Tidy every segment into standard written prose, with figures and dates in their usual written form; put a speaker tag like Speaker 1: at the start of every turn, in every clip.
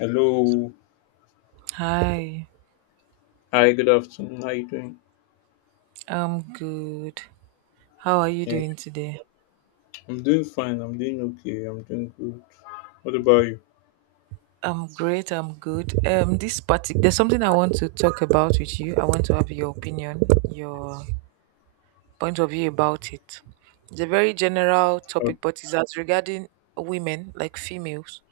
Speaker 1: Hello.
Speaker 2: Hi,
Speaker 1: Hi, good afternoon. How you doing?
Speaker 2: I'm good. How are you
Speaker 1: Yeah,
Speaker 2: doing today?
Speaker 1: I'm doing fine. I'm doing okay. I'm doing good. What about you?
Speaker 2: I'm great. I'm good. This party, there's something I want to talk about with you. I want to have your opinion, your point of view about it. It's a very general
Speaker 1: Oh,
Speaker 2: topic, but it's as regarding women, like females.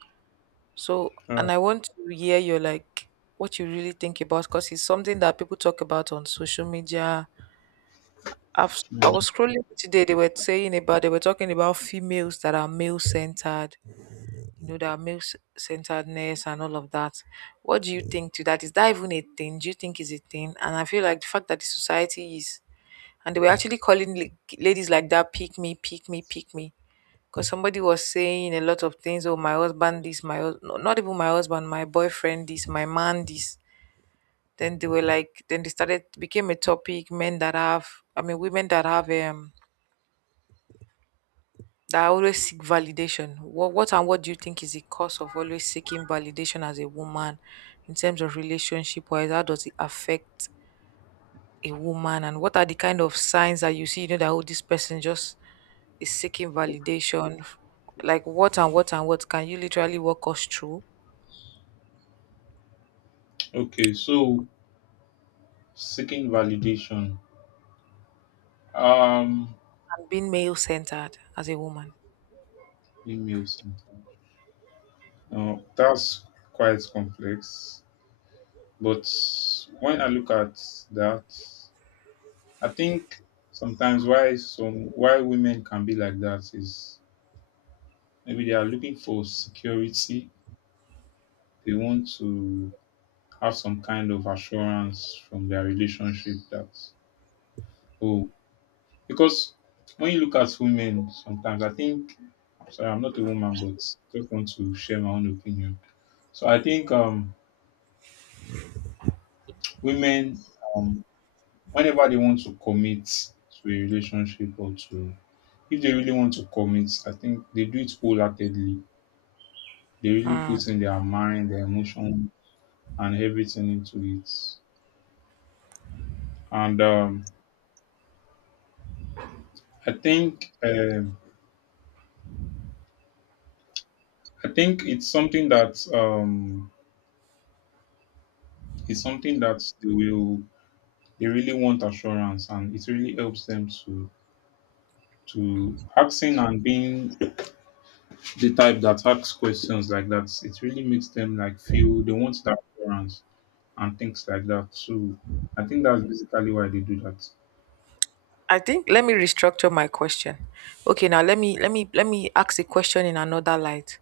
Speaker 2: So,
Speaker 1: all
Speaker 2: and
Speaker 1: right.
Speaker 2: I want to hear your like what you really think about, because it's something that people talk about on social media. I
Speaker 1: Yeah.
Speaker 2: was scrolling today. They were talking about females that are male centered, you know, that male centeredness and all of that. What do you think to that? Is that even a thing? Do you think is a thing? And I feel like the fact that the society is, and they were actually calling ladies like that: pick me, pick me, pick me. Because somebody was saying a lot of things: oh, my husband, this, no, not even my husband, my boyfriend, this, my man, this. Then they were like, then they started, became a topic, men that have, I mean, women that have that I always seek validation. What do you think is the cause of always seeking validation as a woman in terms of relationship wise? How does it affect a woman? And what are the kind of signs that you see, you know, that oh, this person just is seeking validation? Like what and what and what can you literally walk us through
Speaker 1: Okay, so seeking validation. Um,
Speaker 2: and being male centered as a woman?
Speaker 1: email sometimes. Now that's quite complex, but when I look at that, I think sometimes why women can be like that is maybe they are looking for security. They want to have some kind of assurance from their relationship that oh, because when you look at women sometimes, I think, sorry, I'm not a woman, but just want to share my own opinion. So I think women um whenever they want to commit to a relationship, or to if they really want to commit, I think they do it wholeheartedly. They really put in their mind, their emotion and everything into it. And I think um I think it's something that they will, they really want assurance, and it really helps them to asking and being the type that asks questions like that. It really makes them like feel they want that assurance and things like that. So I think that's basically why they do that.
Speaker 2: I think let me restructure my question. Okay, now let me ask the question in another light.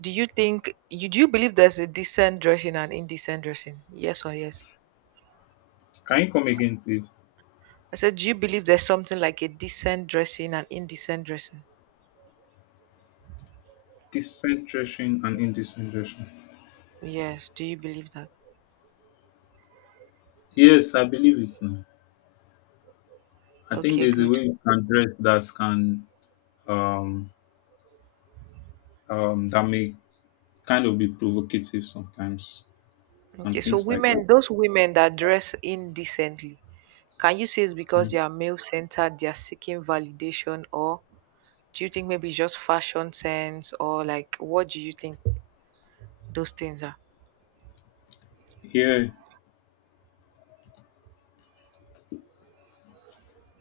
Speaker 2: Do you believe there's a decent dressing and indecent dressing? Yes or yes?
Speaker 1: Can you come again, please?
Speaker 2: I said, do you believe there's something like a decent dressing and indecent dressing?
Speaker 1: Decentration and indecentration.
Speaker 2: Yes. Do you believe that?
Speaker 1: Yes, I believe it now. I think
Speaker 2: Okay,
Speaker 1: there's a
Speaker 2: good.
Speaker 1: way you can dress that can um, that may kind of be provocative sometimes
Speaker 2: Okay,
Speaker 1: and
Speaker 2: so
Speaker 1: things like that.
Speaker 2: women, those women that dress indecently, can you say it's because they
Speaker 1: Mm.
Speaker 2: are male centered, they are seeking validation, or do you think maybe it's just fashion sense, or like what do you think? Those things are.
Speaker 1: Yeah.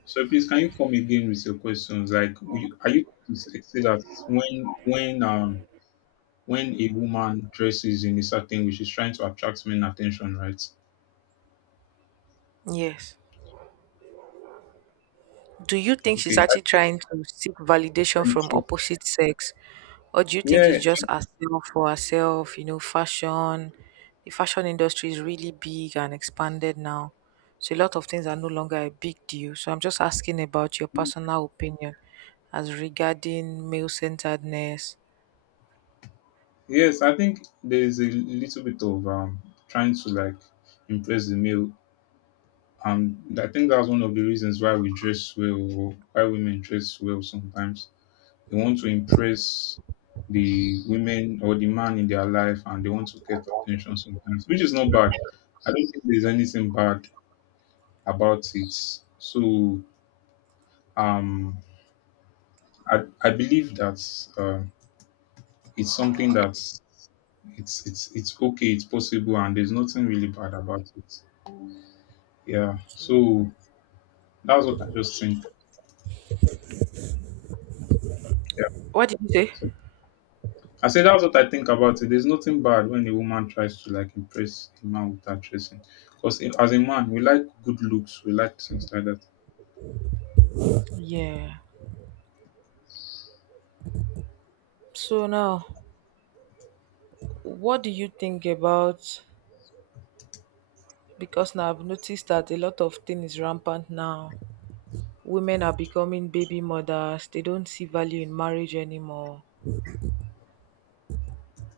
Speaker 1: So please, can you come again with your questions? Like, are you to say that when when a woman dresses in a certain way, she's trying to attract men attention, right?
Speaker 2: Yes. Do you think she's
Speaker 1: Okay. I
Speaker 2: actually
Speaker 1: think
Speaker 2: trying to seek validation from
Speaker 1: friendship.
Speaker 2: opposite sex? Or do you think it's
Speaker 1: Yeah.
Speaker 2: just herself for herself? You know, fashion. The fashion industry is really big and expanded now. So a lot of things are no longer a big deal. So I'm just asking about your personal opinion as regarding male centeredness.
Speaker 1: Yes, I think there is a little bit of trying to like impress the male. Um, I think that's one of the reasons why we dress well, or why women dress well sometimes. They want to impress the women or the man in their life, and they want to get attention sometimes, which is not bad. I don't think there's anything bad about it. So um, I believe that uh, it's something that it's okay, it's possible, and there's nothing really bad about it. Yeah.
Speaker 2: Okay.
Speaker 1: So that's what I just think. Yeah.
Speaker 2: What did you say?
Speaker 1: So I say that's what I think about it. There's nothing bad when a woman tries to like impress a man without dressing. Because as a man, we like good looks, we like things like that.
Speaker 2: Yeah. So now, what do you think about, because now I've noticed that a lot of things is rampant now. Women are becoming baby mothers. They don't see value in marriage anymore.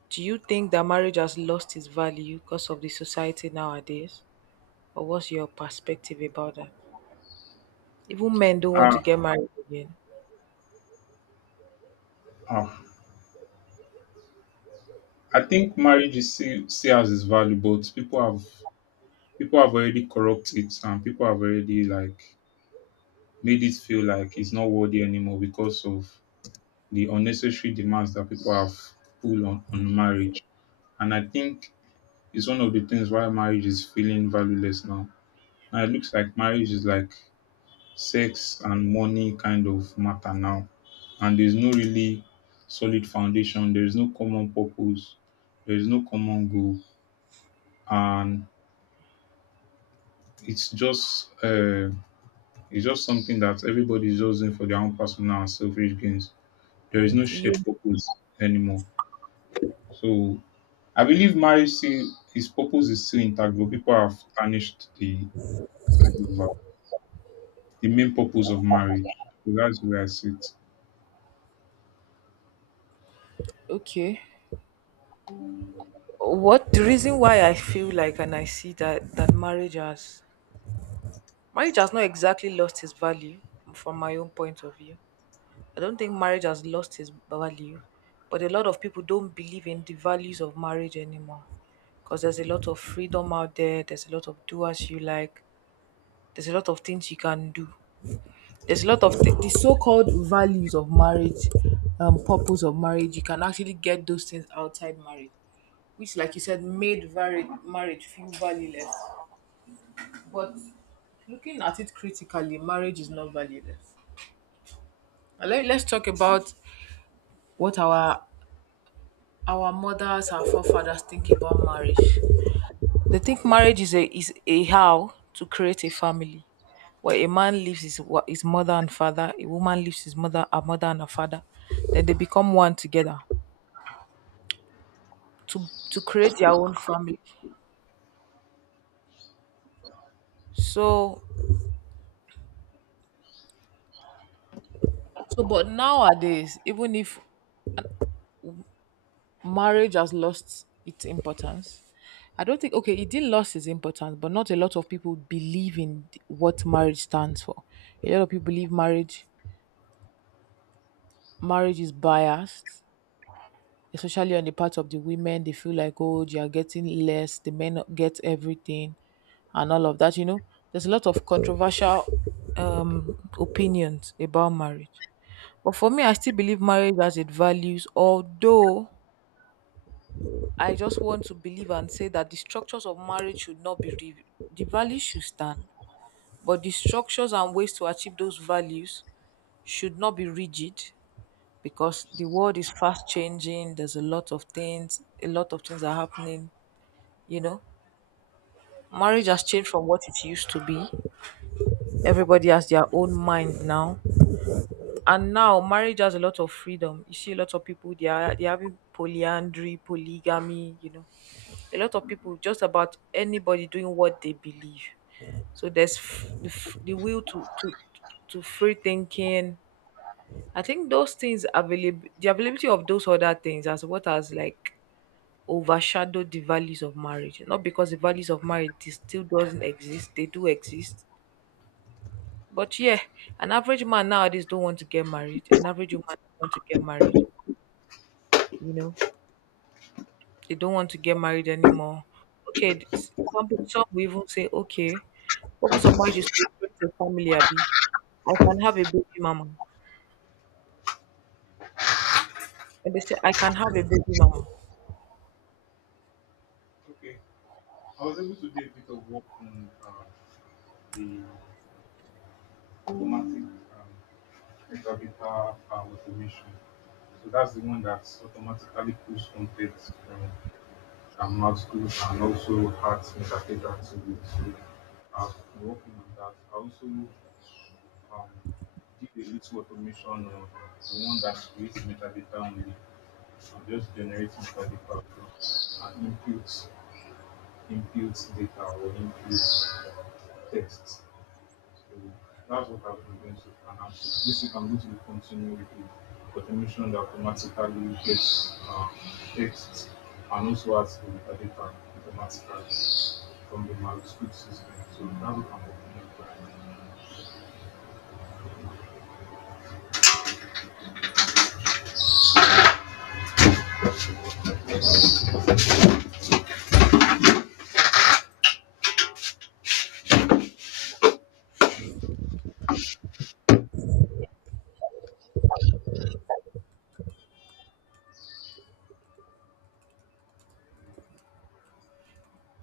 Speaker 2: Do you think that marriage has lost its value because of the society nowadays? Or what's your perspective about that? Even men don't want
Speaker 1: Ah,
Speaker 2: to get married again.
Speaker 1: ah. I think marriage is, see, see as its value, but people have already corrupted it, and people have already like made it feel like it's not worthy anymore because of the unnecessary demands that people have put on marriage. And I think it's one of the things why marriage is feeling valueless now. Now it looks like marriage is like sex and money kind of matter now. And there's no really solid foundation. There is no common purpose. There is no common goal. And it's just uh, it's just something that everybody's just doing for their own personal and selfish gains. There is no shared
Speaker 2: You
Speaker 1: purpose anymore. So I believe marriage still, his purpose is still intact, but people have tarnished the main purpose of marriage. So that's where I sit.
Speaker 2: okay? What the reason why I feel like and I see that marriage has, marriage has not exactly lost its value, from my own point of view, I don't think marriage has lost its value, but a lot of people don't believe in the values of marriage anymore, because there's a lot of freedom out there, there's a lot of do as you like, there's a lot of things you can do. There's a lot of the so called values of marriage, purpose of marriage, you can actually get those things outside marriage, which, like you said, made marriage feel valueless. But looking at it critically, marriage is not valueless. Now, let's talk about what our mothers and forefathers think about marriage. They think marriage is a how to create a family, where a man leaves his mother and father, a woman leaves her mother and her father, then they become one together to create their own family. So so, but nowadays, even if marriage has lost its importance, I don't think, okay, it did lost its importance, but not a lot of people believe in what marriage stands for. A lot of people believe marriage is biased, especially on the part of the women. They feel like, oh, they are getting less, the men get everything, and all of that. You know, there's a lot of controversial opinions about marriage. But for me, I still believe marriage has its values, although I just want to believe and say that the structures of marriage should not be, the values should stand, but the structures and ways to achieve those values should not be rigid, because the world is fast changing. There's a lot of things, a lot of things are happening, you know. Marriage has changed from what it used to be. Everybody has their own mind now. And now marriage has a lot of freedom. You see a lot of people they are having polyandry, polygamy, you know. A lot of people, just about anybody, doing what they believe. So there's f- the will to, to free thinking. I think those things available, the availability of those other things as what has like overshadow the values of marriage. Not because the values of marriage still doesn't exist, they do exist. But yeah, an average man nowadays don't want to get married. An average woman don't want to get married. You know, they don't want to get married anymore. Okay, some will even say, okay, purpose of marriage is to create a family. Abi, I can have a baby mama, and they say I can have a baby mama.
Speaker 1: Okay. I was able to do a bit of work on the automatic um, interpreter automation. So that's the one that automatically pulls content from mouse tools and also adds metadata to it. So I've been working on that. I also did a little automation on the one that creates metadata only. I just generate metadata and inputs data, or inputs text. So that's what I've been doing so far. Now, this week I'm going to be continuing with the automation that automatically gets text and also has the metadata automatically from the MySQL system. So that's what I'm working on right now.